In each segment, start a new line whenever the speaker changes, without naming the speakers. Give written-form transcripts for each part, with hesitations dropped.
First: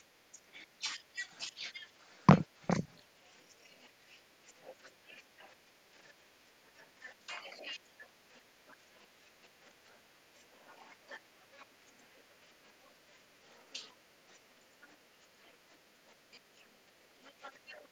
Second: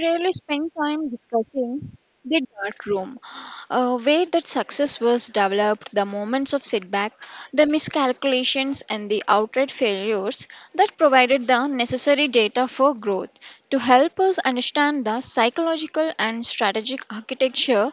rarely spend time discussing the dark room, where that success was developed, the moments of setback, the miscalculations, and the outright failures that provided the necessary data for growth, to help us understand the psychological and strategic architecture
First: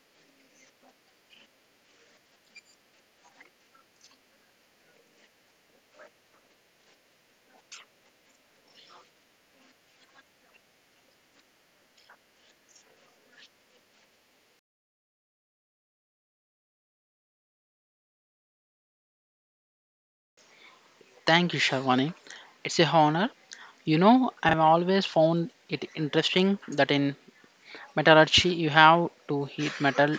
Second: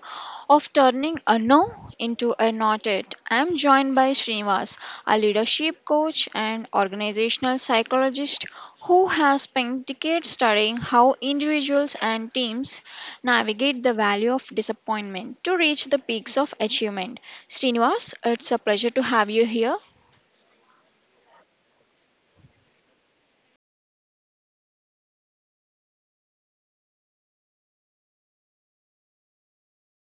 of turning a no into a not it. I'm joined by Srinivas, a leadership coach and organizational psychologist who has spent decades studying how individuals and teams navigate the valley of disappointment to reach the peaks of achievement. Srinivas, it's a pleasure to have you here.
Thank you, Sharwani. It's a honor. I've always found it interesting that in metallurgy you have to heat metal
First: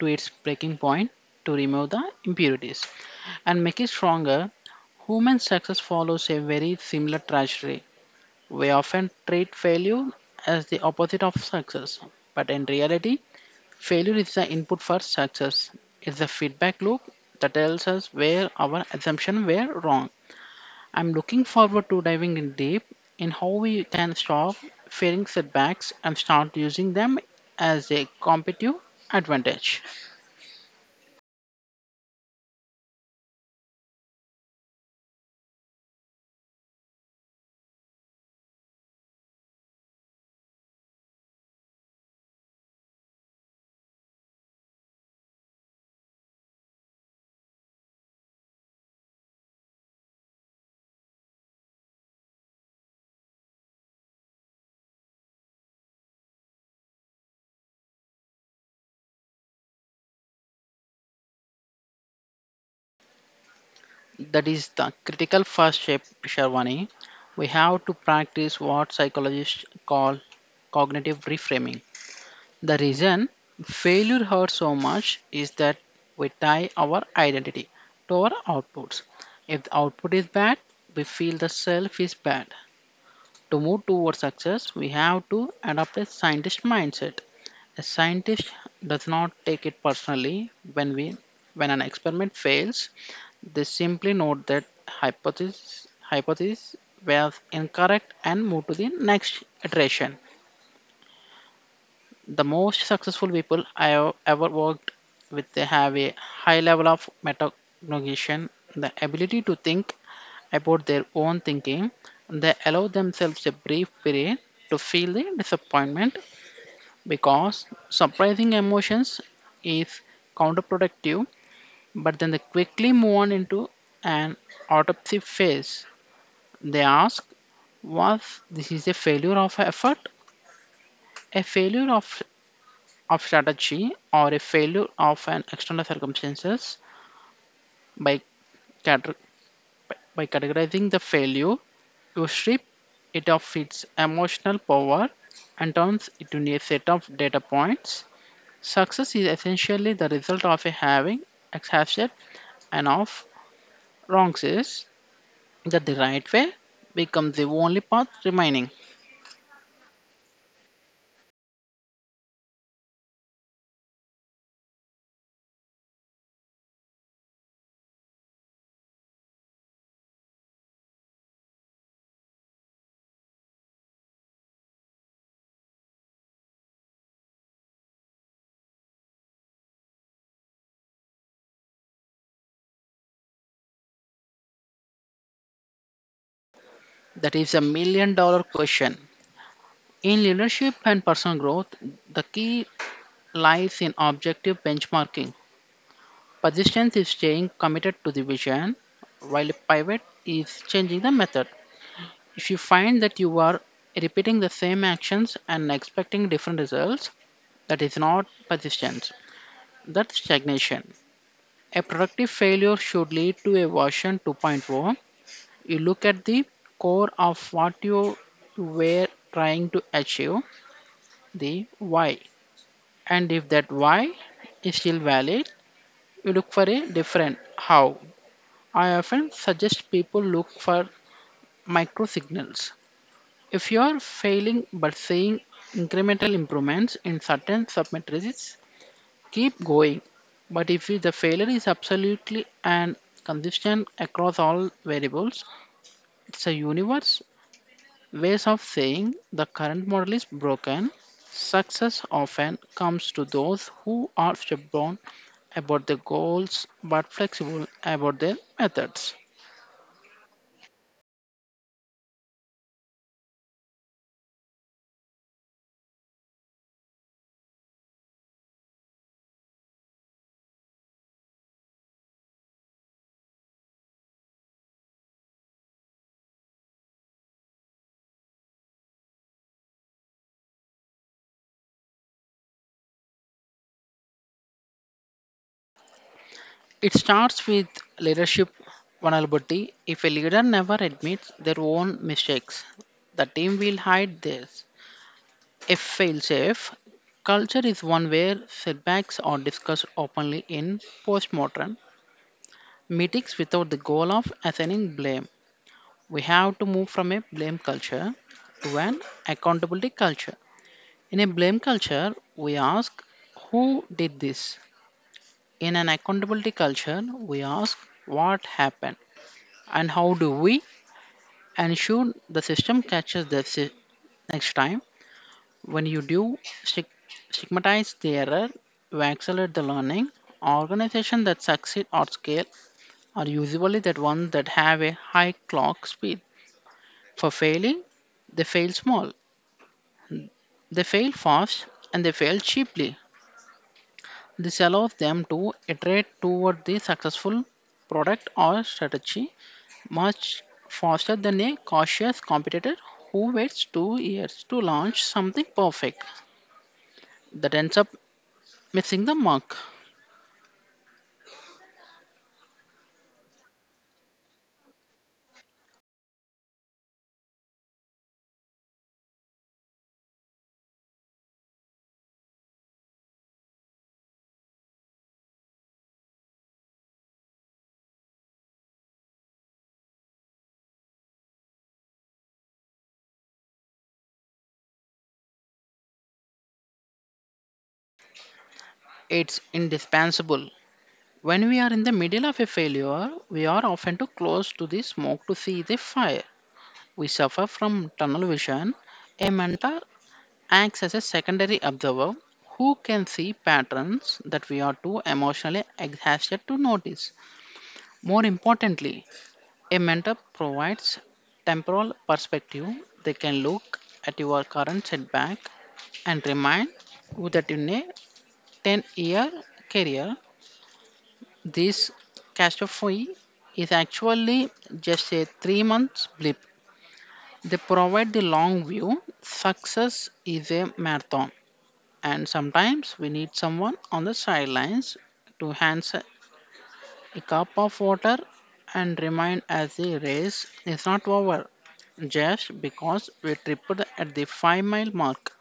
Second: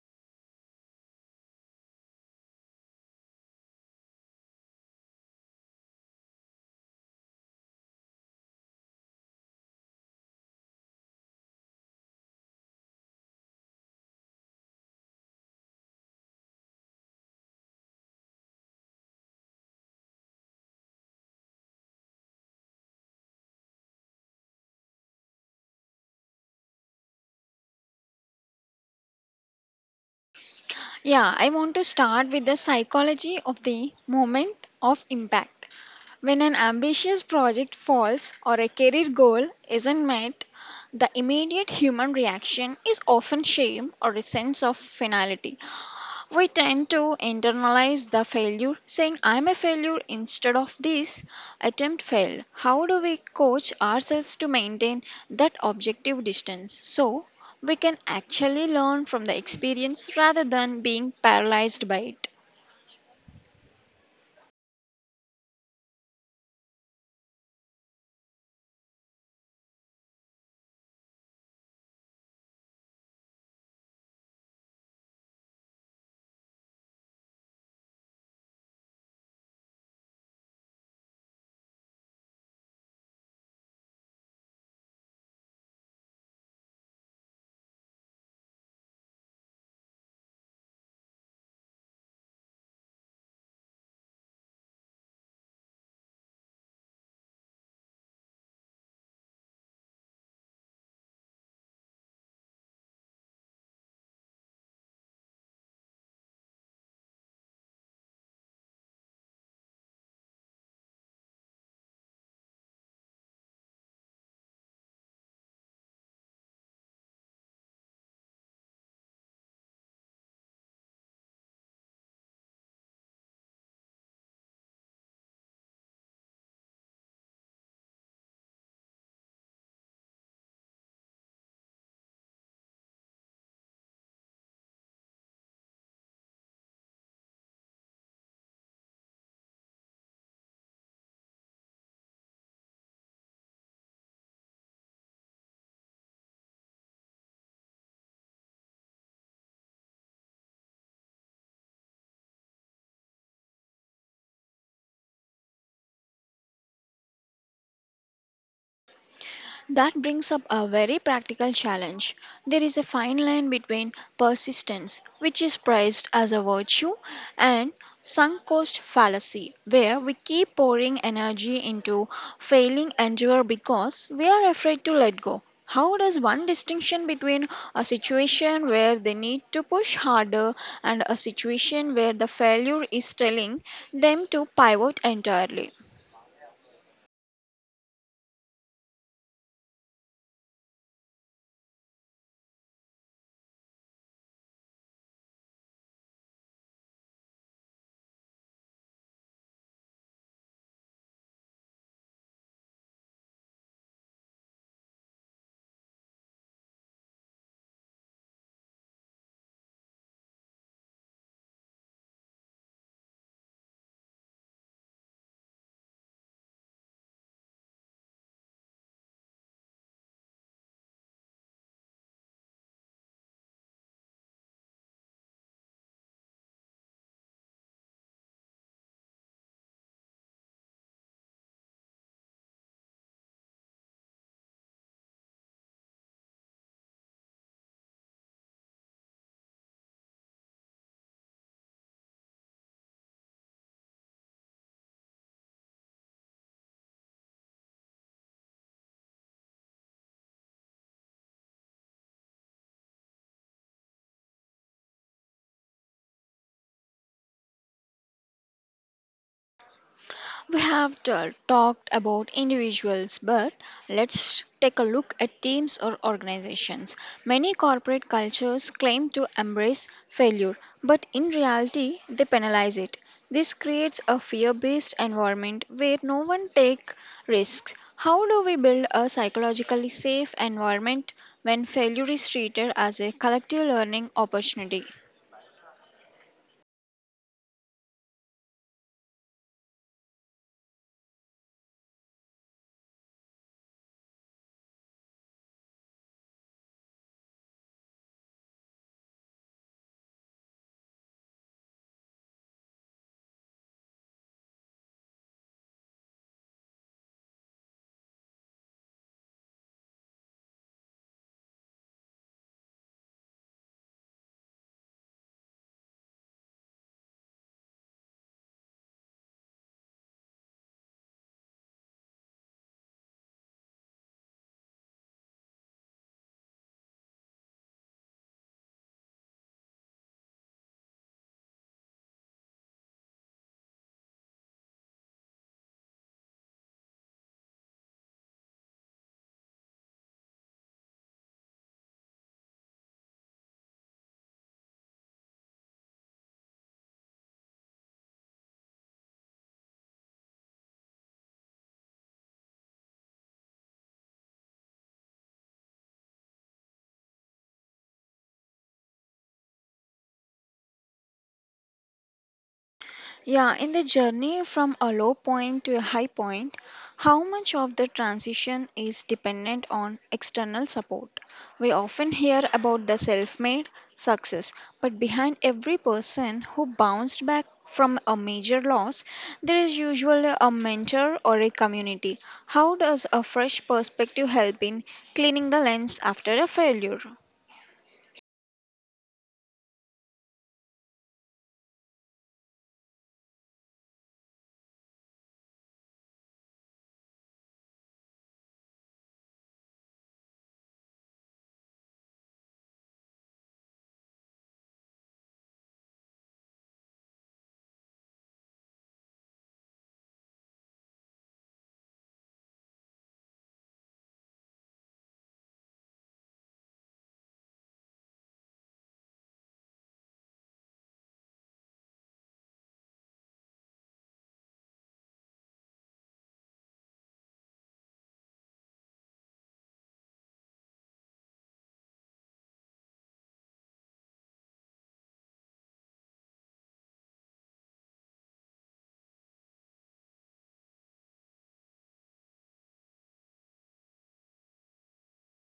to its breaking point to remove the impurities and make it stronger. Human success follows a very similar trajectory. We often treat failure as the opposite of success, but in reality, failure is the input for success. It's the feedback loop that tells us where our assumptions were wrong. I'm looking forward to diving in deep in how we can stop fearing setbacks and start using them as a competitive advantage.
Yeah, I want to start with the psychology of the moment of impact. When an ambitious project falls or a career goal isn't met, the immediate human reaction is often shame or a sense of finality. We tend to internalize the failure, saying, I'm a failure instead of this attempt failed. How do we coach ourselves to maintain that objective distance so we can actually learn from the experience rather than being paralyzed by it?
That is the critical first step, Sharwani. We have to practice what psychologists call cognitive reframing. The reason failure hurts so much is that we tie our identity to our outputs. If the output is bad, we feel the self is bad. To move towards success, we have to adopt a scientist mindset. A scientist does not take it personally when an experiment fails. They simply note that hypothesis was incorrect and move to the next iteration. The most successful people I have ever worked with, they have a high level of metacognition, the ability to think about their own thinking. They allow themselves a brief period to feel the disappointment because surprising emotions is counterproductive, but then they quickly move on into an autopsy phase. They ask, was this is a failure of effort, a failure of strategy, or a failure of an external circumstances by, cate- by categorizing the failure. You strip it of its emotional power and turns it into a set of data points. Success is essentially the result of a having, accepted, and of wrongs is that the right way becomes the only path remaining.
That brings up a very practical challenge. There is a fine line between persistence, which is praised as a virtue, and sunk cost fallacy, where we keep pouring energy into failing endure because we are afraid to let go. How does one distinction between a situation where they need to push harder and a situation where the failure is telling them to pivot entirely?
That is a $1 million question. In leadership and personal growth, the key lies in objective benchmarking. Persistence is staying committed to the vision, while a pivot is changing the method. If you find that you are repeating the same actions and expecting different results, that is not persistence, that's stagnation. A productive failure should lead to a version 2.0. You look at the core of what you were trying to achieve, the why. And if that why is still valid, you look for a different how. I often suggest people look for micro signals. If you are failing but seeing incremental improvements in certain submatrices, keep going. But if the failure is absolutely and consistent across all variables, it's a universe ways of saying the current model is broken. Success often comes to those who are stubborn about their goals but flexible about their methods.
We have t- talked about individuals, but let's take a look at teams or organizations. Many corporate cultures claim to embrace failure, but in reality, they penalize it. This creates a fear based environment where no one takes risks. How do we build a psychologically safe environment when failure is treated as a collective learning opportunity?
It starts with leadership vulnerability. If a leader never admits their own mistakes, the team will hide theirs. A failsafe culture is one where setbacks are discussed openly in postmortem meetings without the goal of assigning blame. We have to move from a blame culture to an accountability culture. In a blame culture, we ask who did this. In an accountability culture, we ask what happened. And how do we ensure the system catches next time? When you do stig- stigmatize the error, you accelerate the learning. Organizations that succeed or scale are usually that ones that have a high clock speed. For failing, they fail small, they fail fast, and they fail cheaply. This allows them to iterate toward the successful product or strategy much faster than a cautious competitor who waits 2 years to launch something perfect that ends up missing the mark.
Yeah, in the journey from a low point to a high point, how much of the transition is dependent on external support? We often hear about the self made success, but behind every person who bounced back from a major loss, there is usually a mentor or a community. How does a fresh perspective help in cleaning the lens after a failure?
It's indispensable. When we are in the middle of a failure, we are often too close to the smoke to see the fire. We suffer from tunnel vision. A mentor acts as a secondary observer who can see patterns that we are too emotionally exhausted to notice. More importantly, a mentor provides temporal perspective. They can look at your current setback and remind you that in a 10-year career, this catastrophe is actually just a 3 month blip. They provide the long view. Success is a marathon, and sometimes we need someone on the sidelines to hands a cup of water and remain as the race is not over just because we tripped at the 5-mile mark.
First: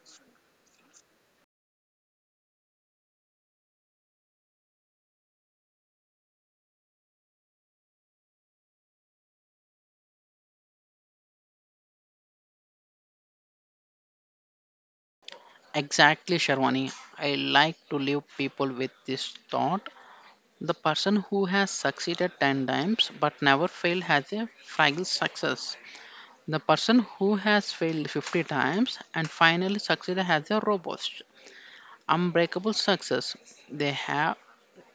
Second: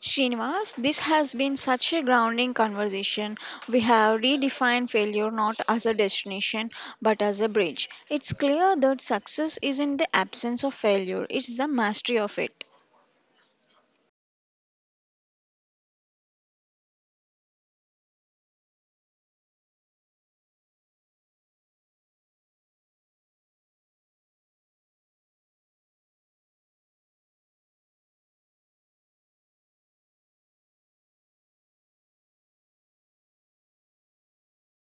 Srinivas, this has been such a grounding conversation. We have redefined failure not as a destination but as a bridge. It's clear that success isn't the absence of failure, it's the mastery of it.
Exactly, Sharwani. I like to leave people with this thought. The person who has succeeded 10 times but never failed has a fragile success. The person who has failed 50 times and finally succeeded has a robust, unbreakable success. They have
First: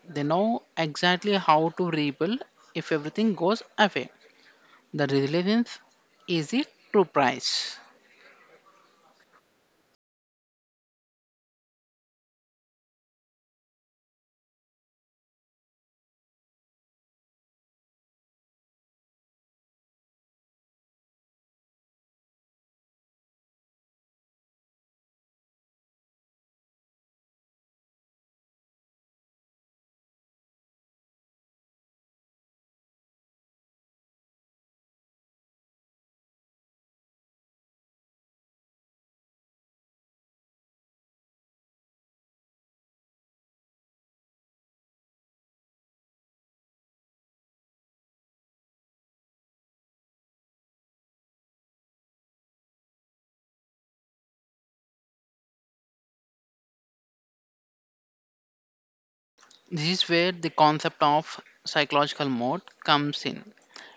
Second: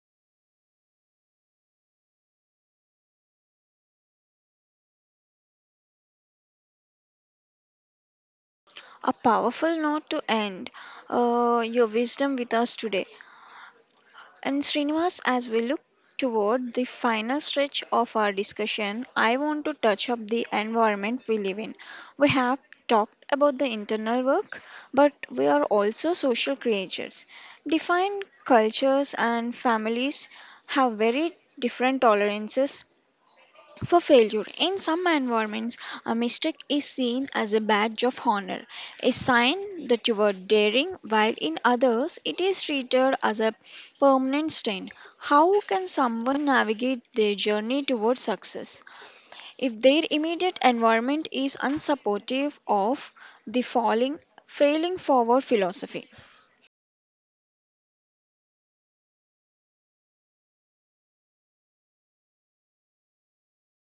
They know exactly how to rebuild if everything goes away. The resilience is the true price.
A powerful note to end your wisdom with us today. And Srinivas, as we look toward the final stretch of our discussion, I want to touch up the environment we live in. We have talked about the internal work, but we are also social creatures. Defined cultures and families have very different tolerances for failure. In some environments, a mistake is seen as a badge of honor, a sign that you were daring, while in others, it is treated as a permanent stain. How can someone navigate their journey towards success if their immediate environment is unsupportive of the falling, failing forward philosophy?
This is where the concept of psychological mode comes in.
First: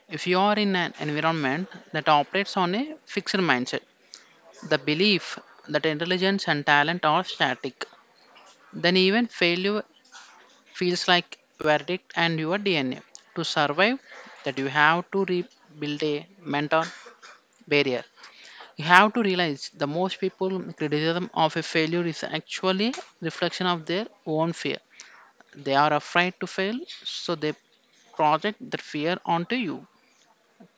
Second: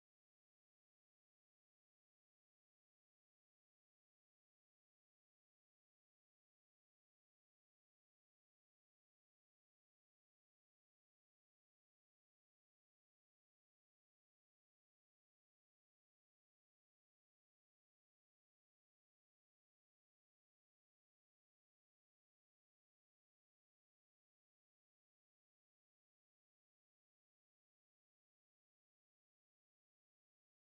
If you are in an environment that operates on a fixed mindset, the belief that intelligence and talent are static, then even failure feels like verdict and your DNA. To survive, that you have to rebuild a mental barrier. You have to realize the most people criticism of a failure is actually reflection of their own fear. They are afraid to fail, so they project that fear onto you.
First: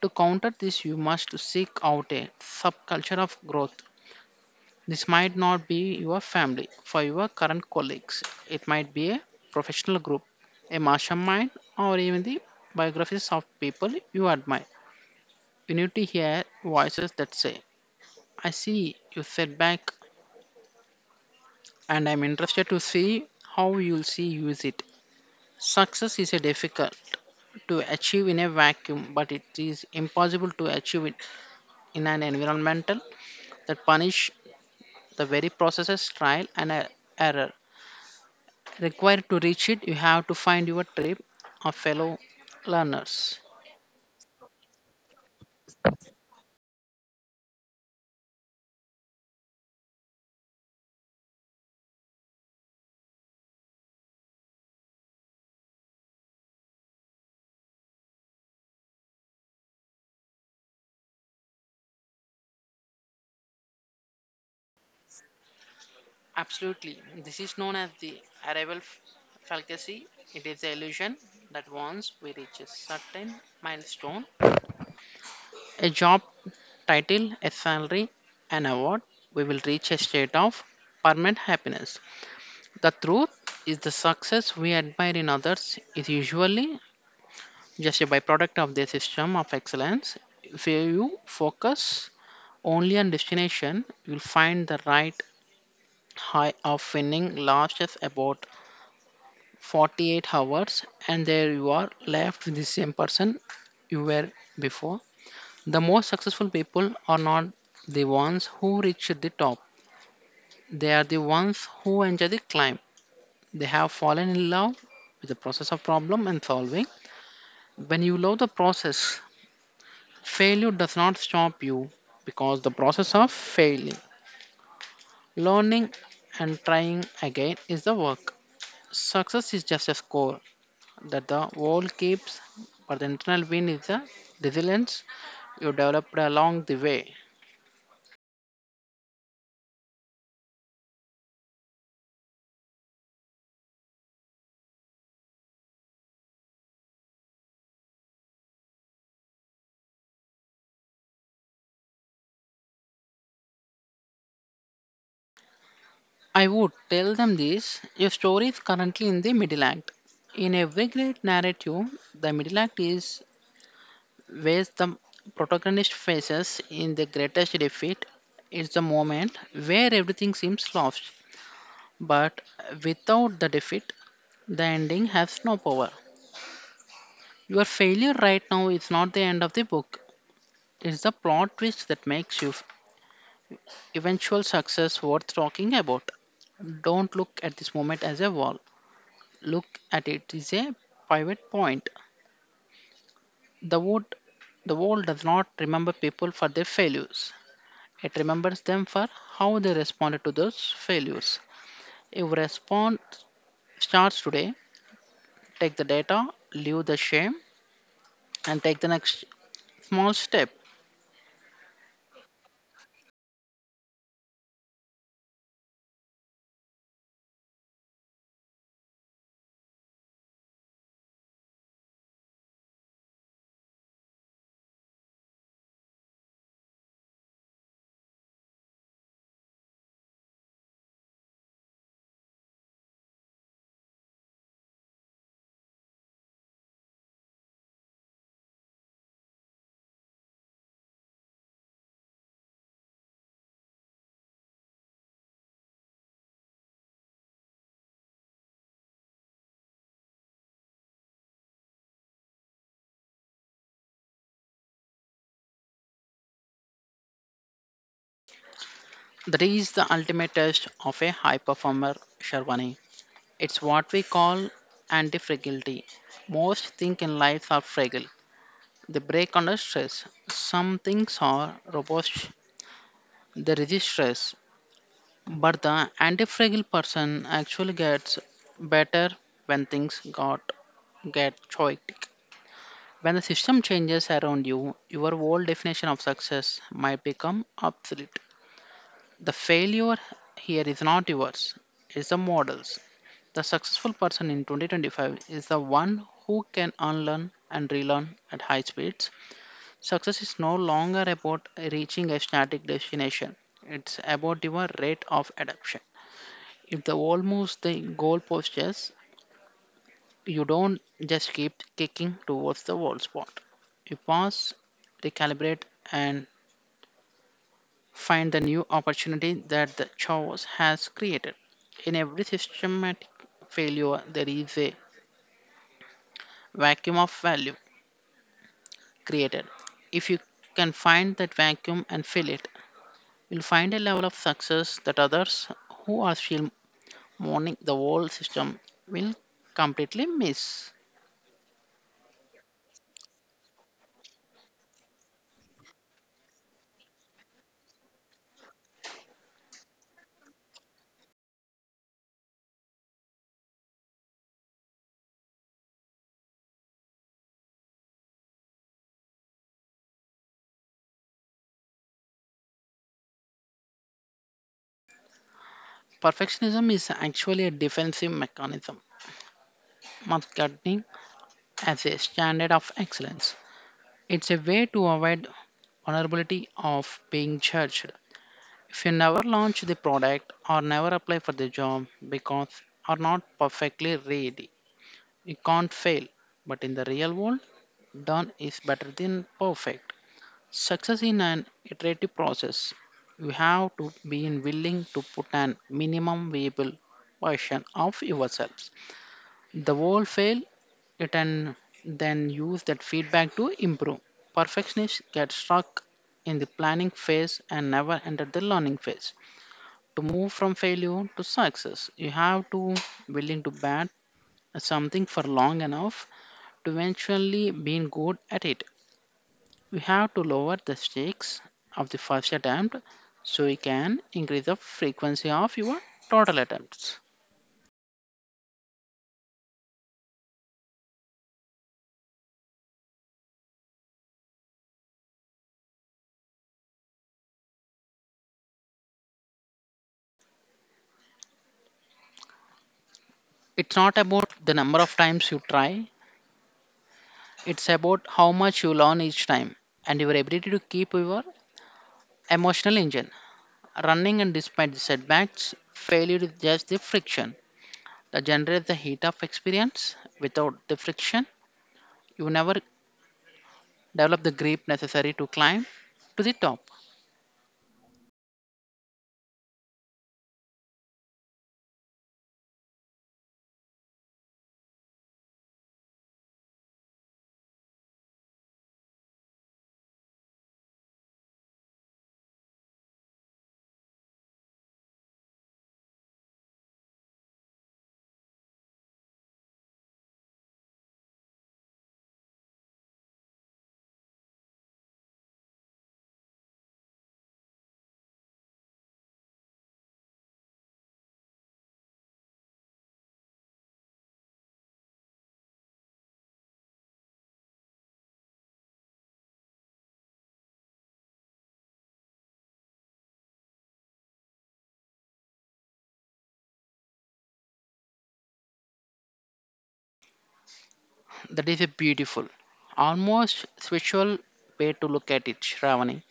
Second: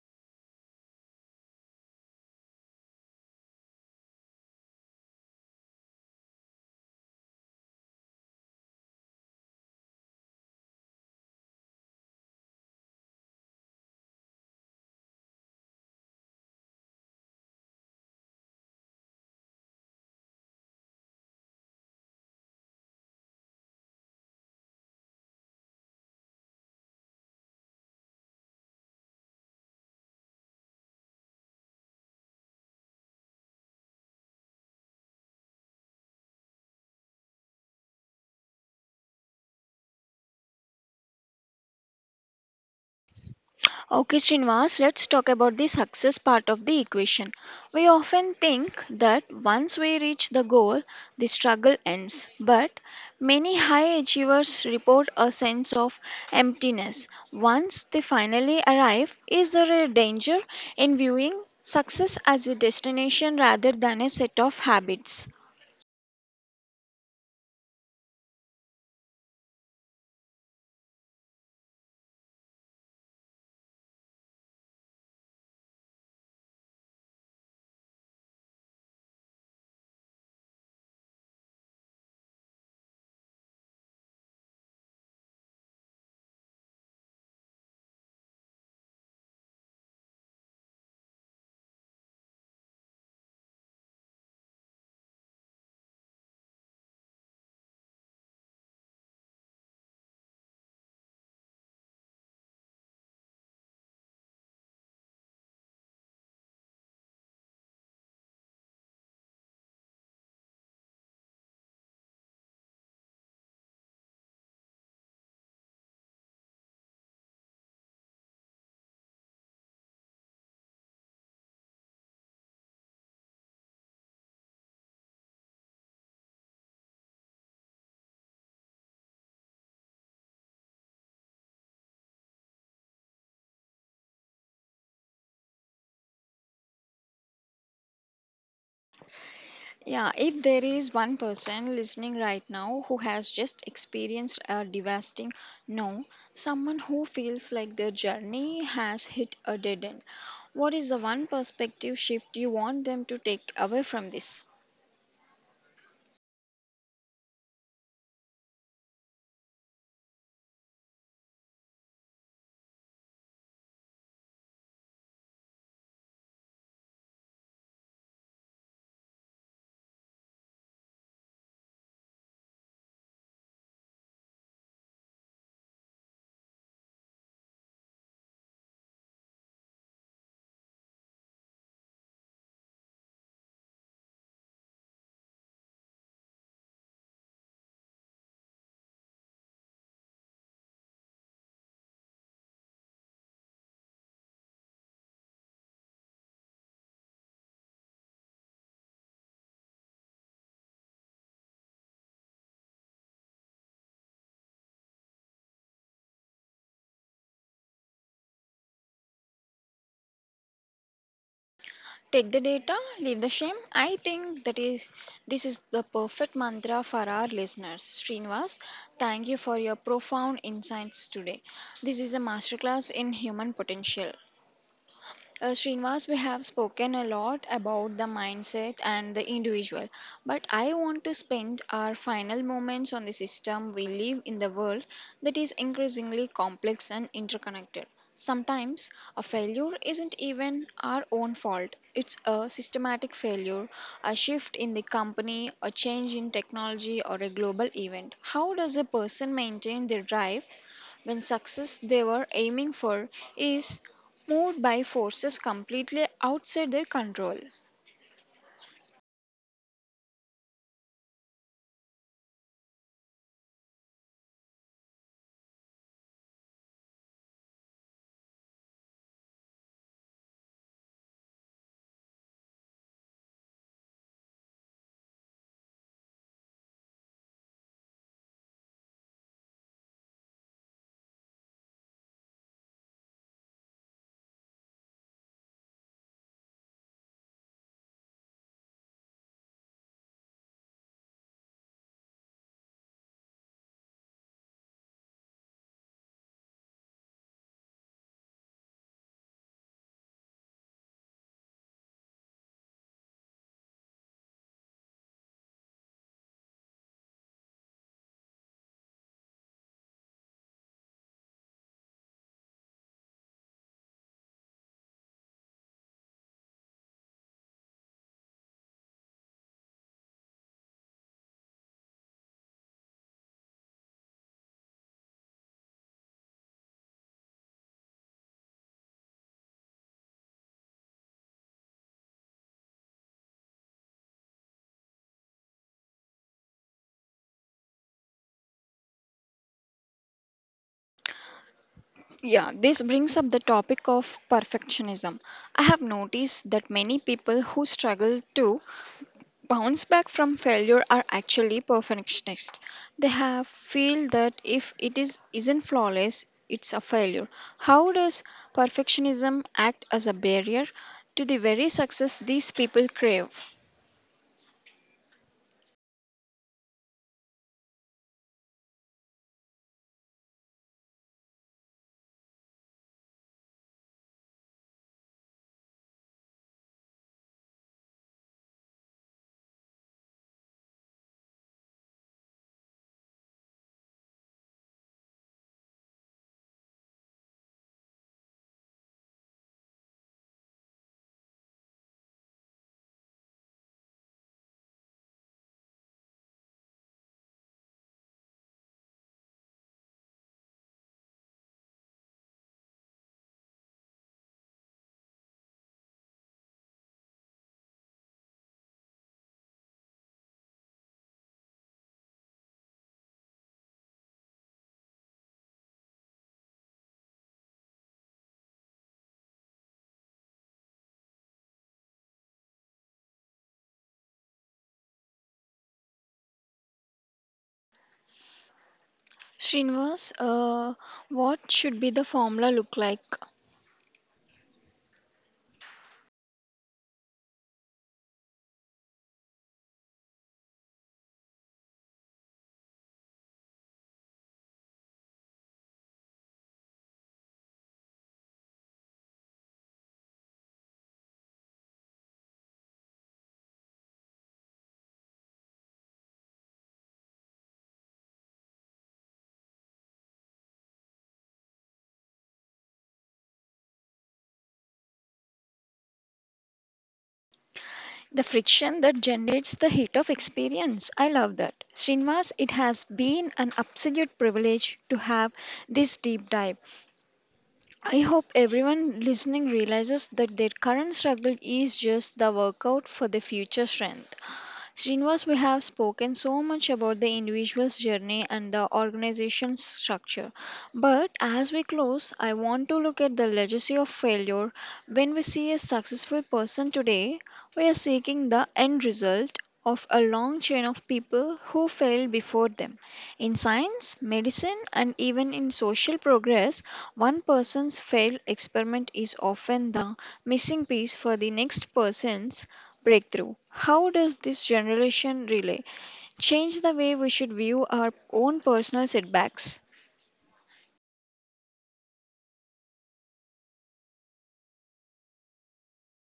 To counter this, you must seek out a subculture of growth. This might not be your family, for your current colleagues. It might be a professional group, a mastermind, or even the biographies of people you admire. You need to hear voices that say, I see you setback and I'm interested to see how you'll see use it. Success is a difficult to achieve in a vacuum, but it is impossible to achieve it in an environmental that punish the very processes trial and error required to reach it. You have to find your tribe of fellow learners.
Okay, Srinivas, let's talk about the success part of the equation. We often think that once we reach the goal, the struggle ends. But many high achievers report a sense of emptiness once they finally arrive. Is there a danger in viewing success as a destination rather than a set of habits?
Absolutely, this is known as the arrival f- fallacy. It is the illusion that once we reach a certain milestone, a job title, a salary, an award, we will reach a state of permanent happiness. The truth is, the success we admire in others is usually just a byproduct of their system of excellence. If you focus only on destination, you'll find the right high of winning lasts about 48 hours, and there you are left with the same person you were before. The most successful people are not the ones who reach the top. They are the ones who enjoy the climb. They have fallen in love with the process of problem and solving. When you love the process, failure does not stop you because the process of failing, learning, and trying again is the work. Success is just a score that the world keeps, but the internal win is the resilience you developed along the way.
Yeah, if there is one person listening right now who has just experienced a devastating no, someone who feels like their journey has hit a dead end, what is the one perspective shift you want them to take away from this?
I would tell them this, your story is currently in the middle act. In every great narrative, the middle act is where the protagonist faces in the greatest defeat. It's the moment where everything seems lost, but without the defeat, the ending has no power. Your failure right now is not the end of the book, it's the plot twist that makes your eventual success worth talking about. Don't look at this moment as a wall. Look at it is a pivot point. The world, the world does not remember people for their failures. It remembers them for how they responded to those failures. If response starts today, take the data, leave the shame, and take the next small step.
Take the data, leave the shame. I think that is, this is the perfect mantra for our listeners. Srinivas, thank you for your profound insights today. This is a masterclass in human potential. Srinivas, we have spoken a lot about the mindset and the individual, but I want to spend our final moments on the system we live in, the world that is increasingly complex and interconnected. Sometimes a failure isn't even our own fault. It's a systematic failure, a shift in the company, a change in technology, or a global event. How does a person maintain their drive when success they were aiming for is moved by forces completely outside their control?
That is the ultimate test of a high performer, Sharwani. It's what we call anti-fragility. Most things in life are fragile. They break under stress. Some things are robust. They resist stress, but the fragile person actually gets better when things got get chaotic. When the system changes around you, your old definition of success might become obsolete. The failure here is not yours, it's the models. The successful person in 2025 is the one who can unlearn and relearn at high speeds. Success is no longer about reaching a static destination, it's about your rate of adaptation. If the wall moves the goalpost, yes, you don't just keep kicking towards the wall spot. You pause, recalibrate, and find the new opportunity that the chaos has created. In every systematic failure, there is a vacuum of value created. If you can find that vacuum and fill it, you'll find a level of success that others who are still mourning the whole system will completely miss.
Yeah, this brings up the topic of perfectionism. I have noticed that many people who struggle to bounce back from failure are actually perfectionists. They have feel that if it is isn't flawless, it's a failure. How does perfectionism act as a barrier to the very success these people crave?
Perfectionism is actually a defensive mechanism, masquerading as a standard of excellence. It's a way to avoid vulnerability of being judged. If you never launch the product or never apply for the job because are not perfectly ready, you can't fail. But in the real world, done is better than perfect. Success in an iterative process. You have to be willing to put an minimum viable version of yourself. The wall fail it and then use that feedback to improve. Perfectionists get stuck in the planning phase and never enter the learning phase. To move from failure to success, you have to willing to bat at something for long enough to eventually being good at it. We have to lower the stakes of the first attempt so you can increase the frequency of your total attempts.
Srinivas, what should be the formula look like?
It's not about the number of times you try. It's about how much you learn each time and your ability to keep your emotional engine running and despite the setbacks, failure is just the friction that generates the heat of experience. Without the friction, you never develop the grip necessary to climb to the top.
The friction that generates the heat of experience. I love that. Srinivas, it has been an absolute privilege to have this deep dive. I hope everyone listening realizes that their current struggle is just the workout for their future strength. Srinivas, we have spoken so much about the individual's journey and the organization's structure. But as we close, I want to look at the legacy of failure. When we see a successful person today, we are seeking the end result of a long chain of people who failed before them. In science, medicine, and even in social progress, one person's failed experiment is often the missing piece for the next person's breakthrough. How does this generation relay change the way we should view our own personal setbacks?
That is a beautiful, almost spiritual way to look at it, Shravani.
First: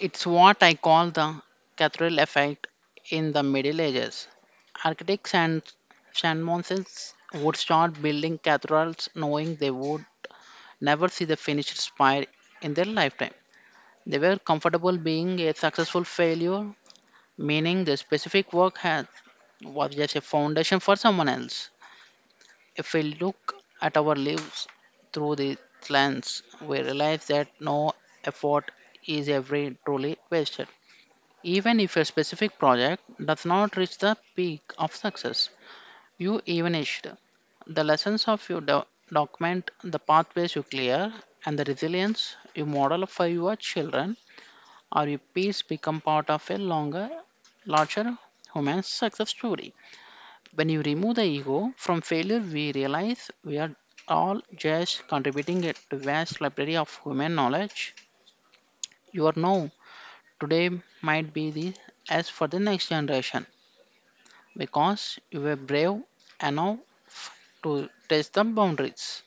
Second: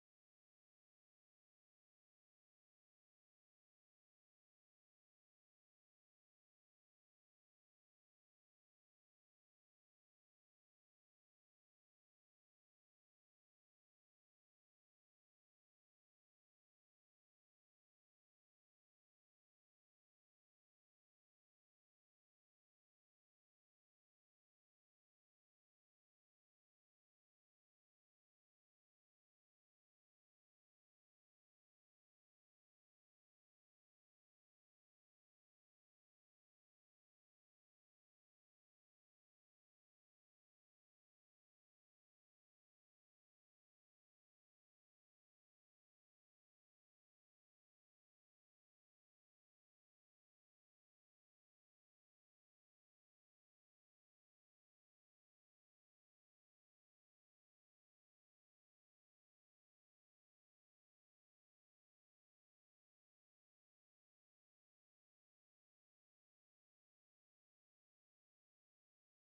It's what I call the cathedral effect. In the Middle Ages, architects and shamans would start building cathedrals knowing they would never see the finished spire in their lifetime. They were comfortable being a successful failure, meaning the specific work had was just a foundation for someone else. If we look at our lives through this lens, we realize that no effort is ever truly wasted. Even if a specific project does not reach the peak of success you evanished, the lessons of your document, the pathways you clear, and the resilience you model for your children or your peers become part of a longer, larger human success story. When you remove the ego from failure, we realize we are all just contributing it to vast library of human knowledge. Your know today might be the as for the next generation, because you were brave enough to test the boundaries.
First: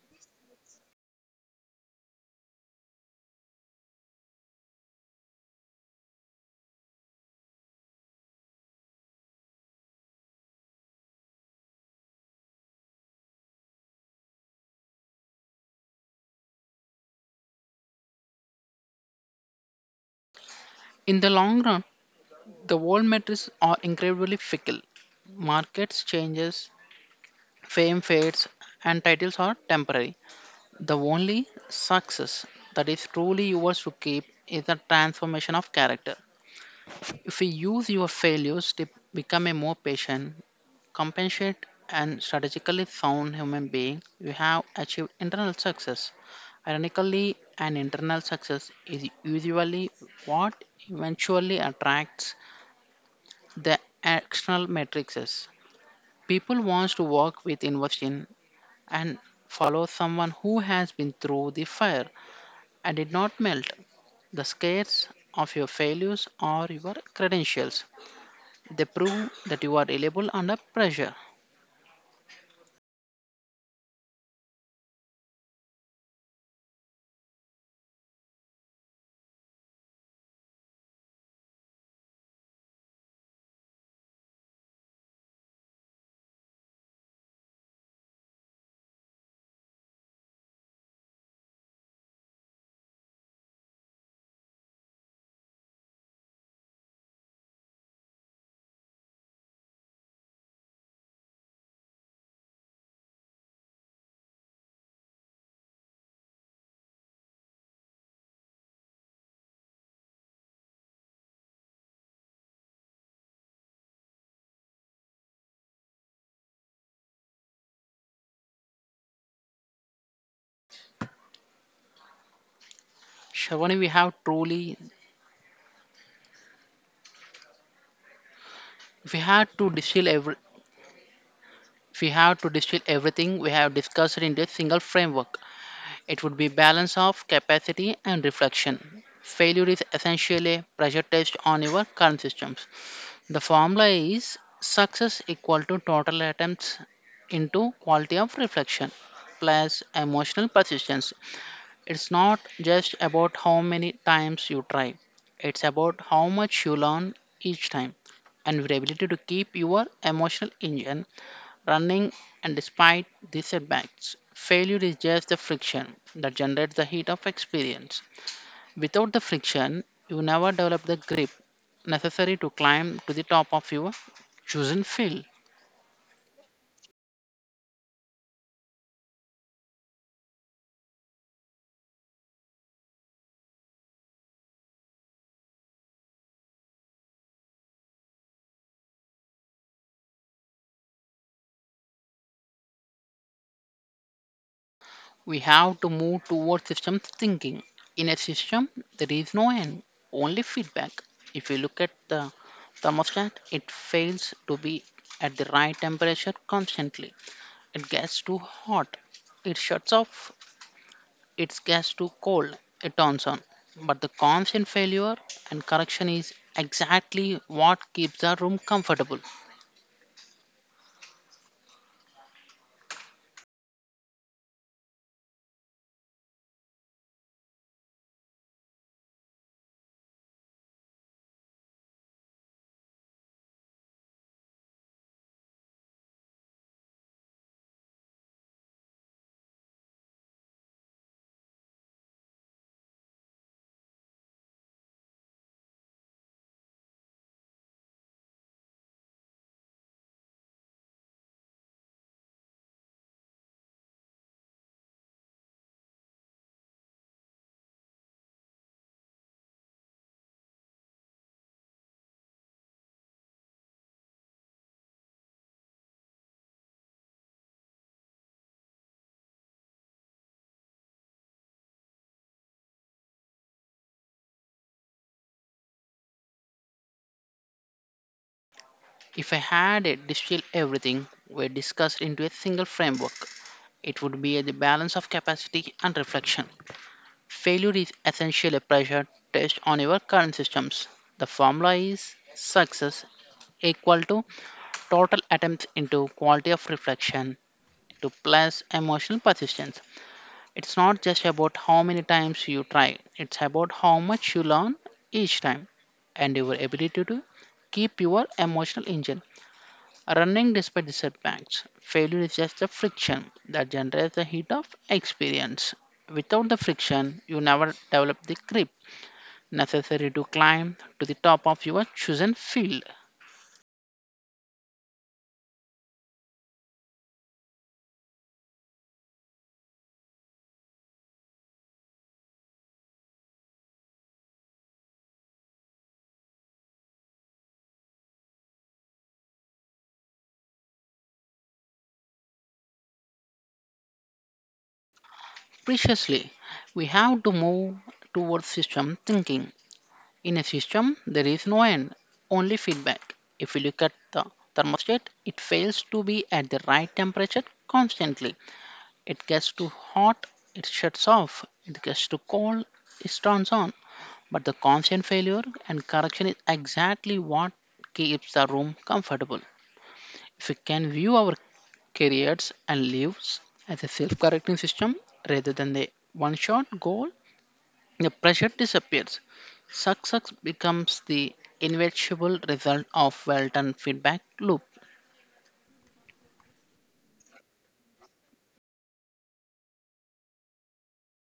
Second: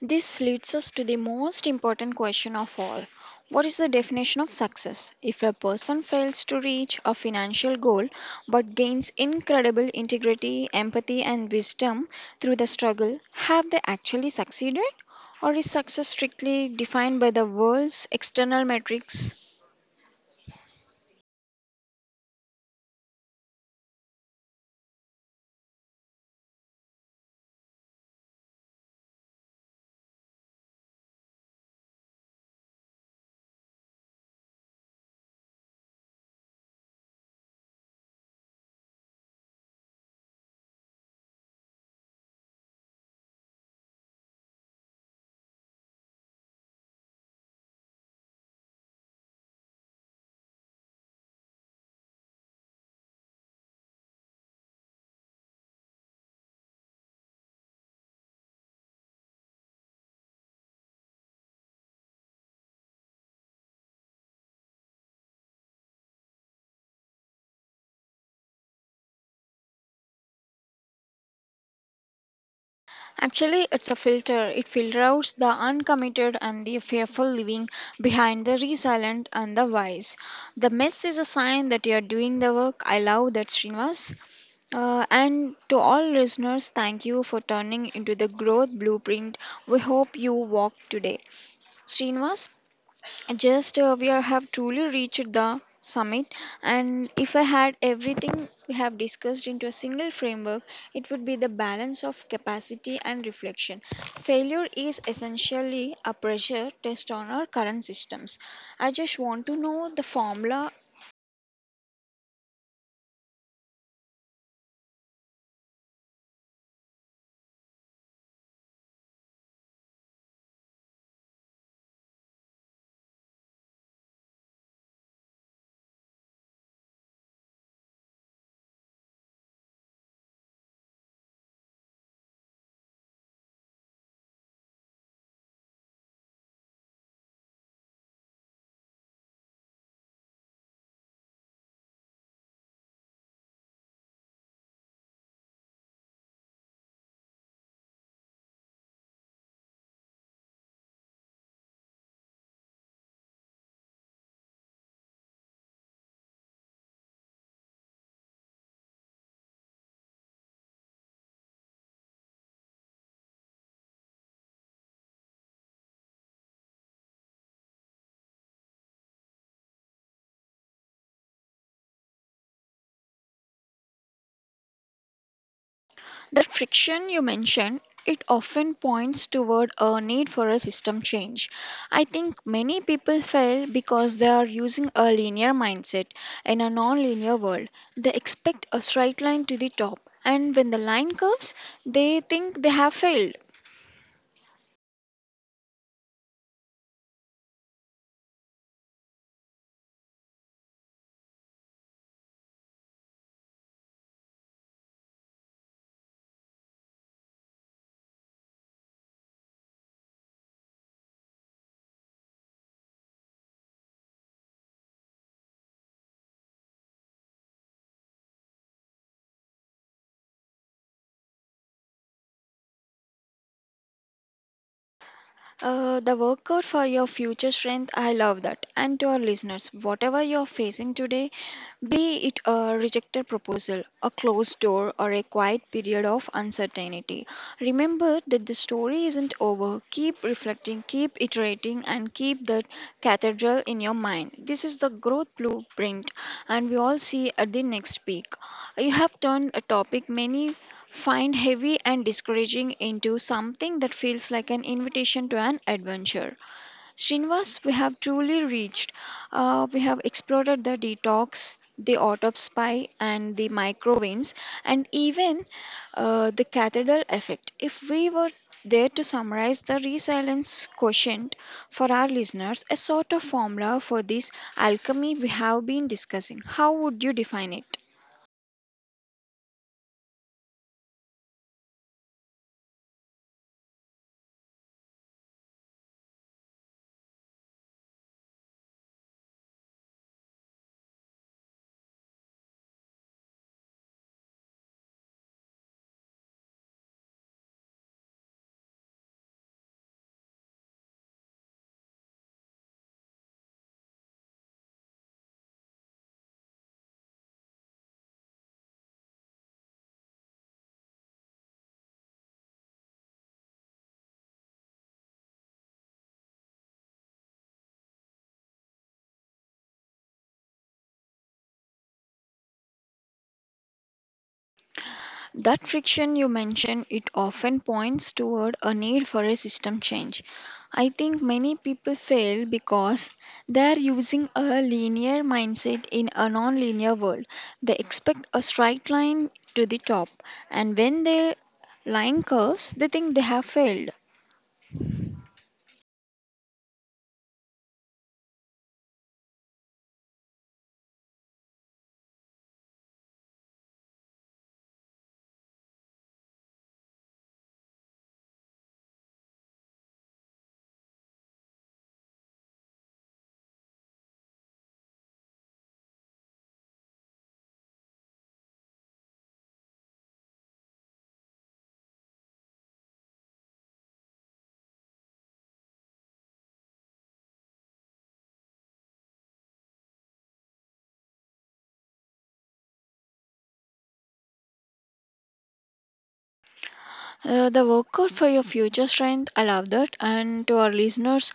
This leads us to the most important question of all. What is the definition of success? If a person fails to reach a financial goal but gains incredible integrity, empathy, and wisdom through the struggle, have they actually succeeded? Or is success strictly defined by the world's external metrics?
In the long run, the world metrics are incredibly fickle. Markets changes, fame fades, and titles are temporary. The only success that is truly yours to keep is the transformation of character. If we use your failures to become a more patient, compassionate, and strategically sound human being, you have achieved internal success. Ironically, an internal success is usually what eventually attracts the external matrices. People want to work with innovation and follow someone who has been through the fire and did not melt. The scares of your failures are your credentials. They prove that you are reliable under pressure.
Actually, it's a filter. It filters the uncommitted and the fearful living behind the resilient and the wise. The mess is a sign that you're doing the work. I love that, Srinivas. And to all listeners, thank you for turning into the growth blueprint. We hope you walk today. Srinivas, just have truly reached the summit, and if I had everything we have discussed into a single framework, it would be the balance of capacity and reflection. Failure is essentially a pressure test on our current systems. I just want to know the formula.
Shravani, we have truly, we had to distill every, we have to distill everything we have discussed in this single framework. It would be balance of capacity and reflection. Failure is essentially a pressure test on your current systems. The formula is success equal to total attempts into quality of reflection plus emotional persistence. It's not just about how many times you try, it's about how much you learn each time and your ability to keep your emotional engine running and despite these setbacks. Failure is just the friction that generates the heat of experience. Without the friction, you never develop the grip necessary to climb to the top of your chosen field.
The friction you mentioned, it often points toward a need for a system change. I think many people fail because they are using a linear mindset in a non-linear world. They expect a straight line to the top, and when the line curves, they think they have failed.
We have to move towards system thinking. In a system, there is no end, only feedback. If you look at the thermostat, it fails to be at the right temperature constantly. It gets too hot, it shuts off, it gets too cold, it turns on. But the constant failure and correction is exactly what keeps the room comfortable.
The workout for your future strength, I love that. And to our listeners, whatever you're facing today, be it a rejected proposal, a closed door, or a quiet period of uncertainty, remember that the story isn't over. Keep reflecting, keep iterating, and keep that cathedral in your mind. This is the growth blueprint, and we all see at the next peak. You have turned a topic many find heavy and discouraging into something that feels like an invitation to an adventure. Srinivas, we have truly reached. We have explored the detox, the autopsy, and the microveins, and even the cathedral effect. If we were there to summarize the resilience quotient for our listeners, a sort of formula for this alchemy we have been discussing, how would you define it?
If I had it distill everything we discussed into a single framework, it would be the balance of capacity and reflection. Failure is essentially a pressure test on your current systems. The formula is success equal to total attempts into quality of reflection to plus emotional persistence. It's not just about how many times you try, it's about how much you learn each time and your ability to keep your emotional engine running despite setbacks. Failure is just a friction that generates the heat of experience. Without the friction, you never develop the grip necessary to climb to the top of your chosen field.
That friction you mentioned, it often points toward a need for a system change. I think many people fail because they're using a linear mindset in a non-linear world. They expect a straight line to the top, and when they line curves, they think they have failed.
Preciously, we have to move towards system thinking. In a system, there is no end, only feedback. If we look at the thermostat, it fails to be at the right temperature constantly. It gets too hot, it shuts off. It gets too cold, it turns on. But the constant failure and correction is exactly what keeps the room comfortable. If we can view our careers and lives as a self correcting system rather than a one shot goal, the pressure disappears. Success becomes the inevitable result of well done feedback loop.
The workout for your future strength, I love that. And to our listeners,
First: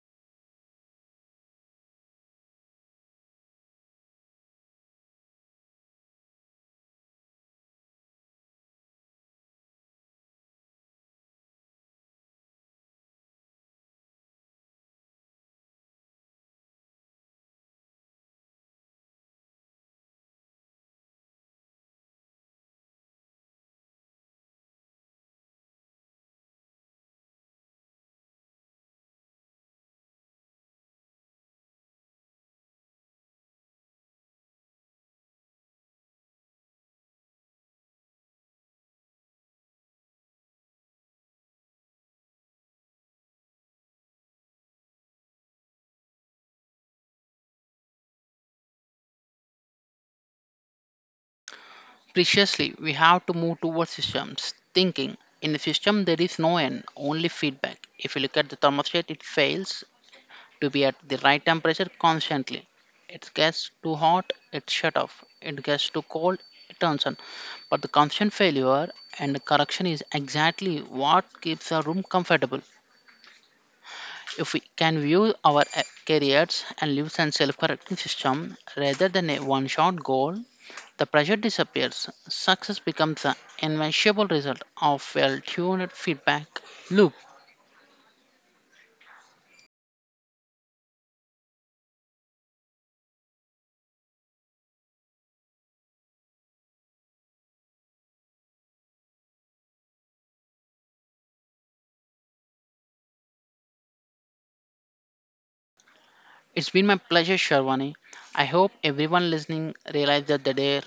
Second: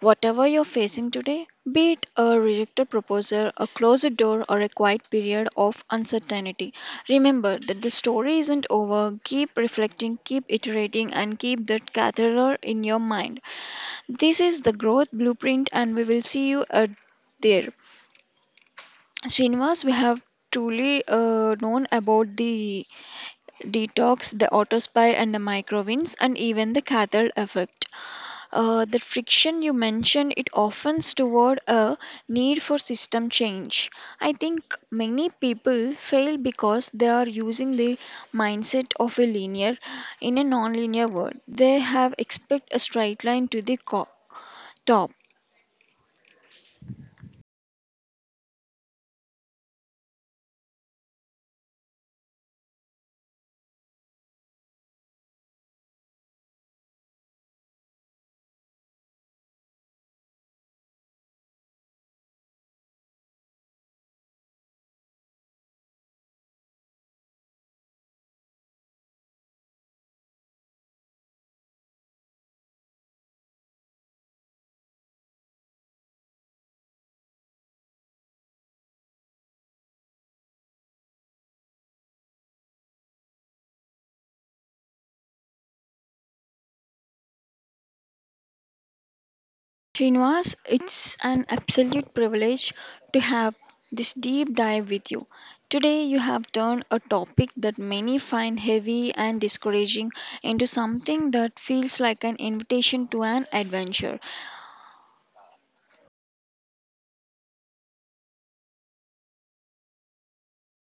whatever you're facing today, be it a rejected proposal, a closed door, or a quiet period of uncertainty, remember that the story isn't over. Keep reflecting, keep iterating, and keep that catheter in your mind. This is the growth blueprint, and we will see you at there. Srinivas, we have truly known about the detox, the autospy and the microwinds, and even the cathode effect. The friction you mentioned, it often toward a need for system change. I think many people fail because they are using the mindset of a linear in a nonlinear world. They have expect a straight line to the co- top.
Preciously, we have to move towards systems thinking. In a system, there is no end, only feedback. If you look at the thermostat, it fails to be at the right temperature constantly. It gets too hot, it shut off. It gets too cold, it turns on. But the constant failure and correction is exactly what keeps a room comfortable. If we can view our careers and lives and self-correcting system rather than a one-shot goal, the pressure disappears. Success becomes the inevitable result of well-tuned feedback loop.
Srinivas, it's an absolute privilege to have this deep dive with you. Today, you have turned a topic that many find heavy and discouraging into something that feels like an invitation to an adventure.
It's been my pleasure, Sharwani. I hope everyone listening realizes that their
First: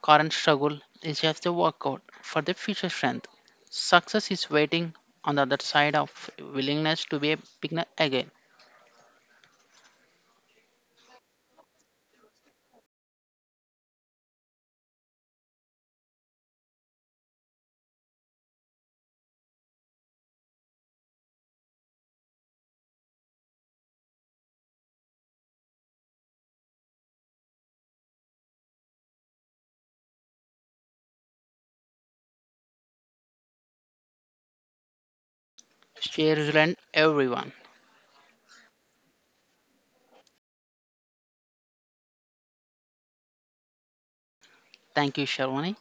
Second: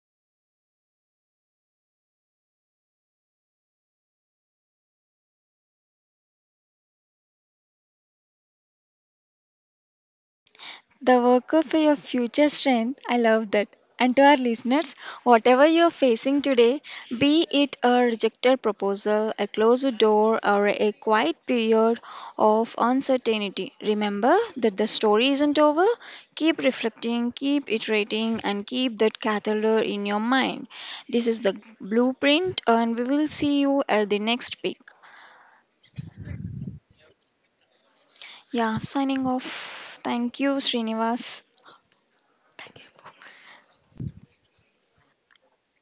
current struggle is just a workout for their future strength. Success is waiting on the other side of willingness to be a beginner again.
The worker for your future strength. I love that. And to our listeners, whatever you're facing today, be it a rejected proposal, a closed door, or a quiet period of uncertainty, remember that the story isn't over. Keep reflecting, keep iterating, and keep that catheter in your mind. This is the blueprint, and we will see you at the next peak.
Stay resilient, everyone.
Yeah, signing off. Thank you, Srinivas. Thank you.
Thank you, Sharwani.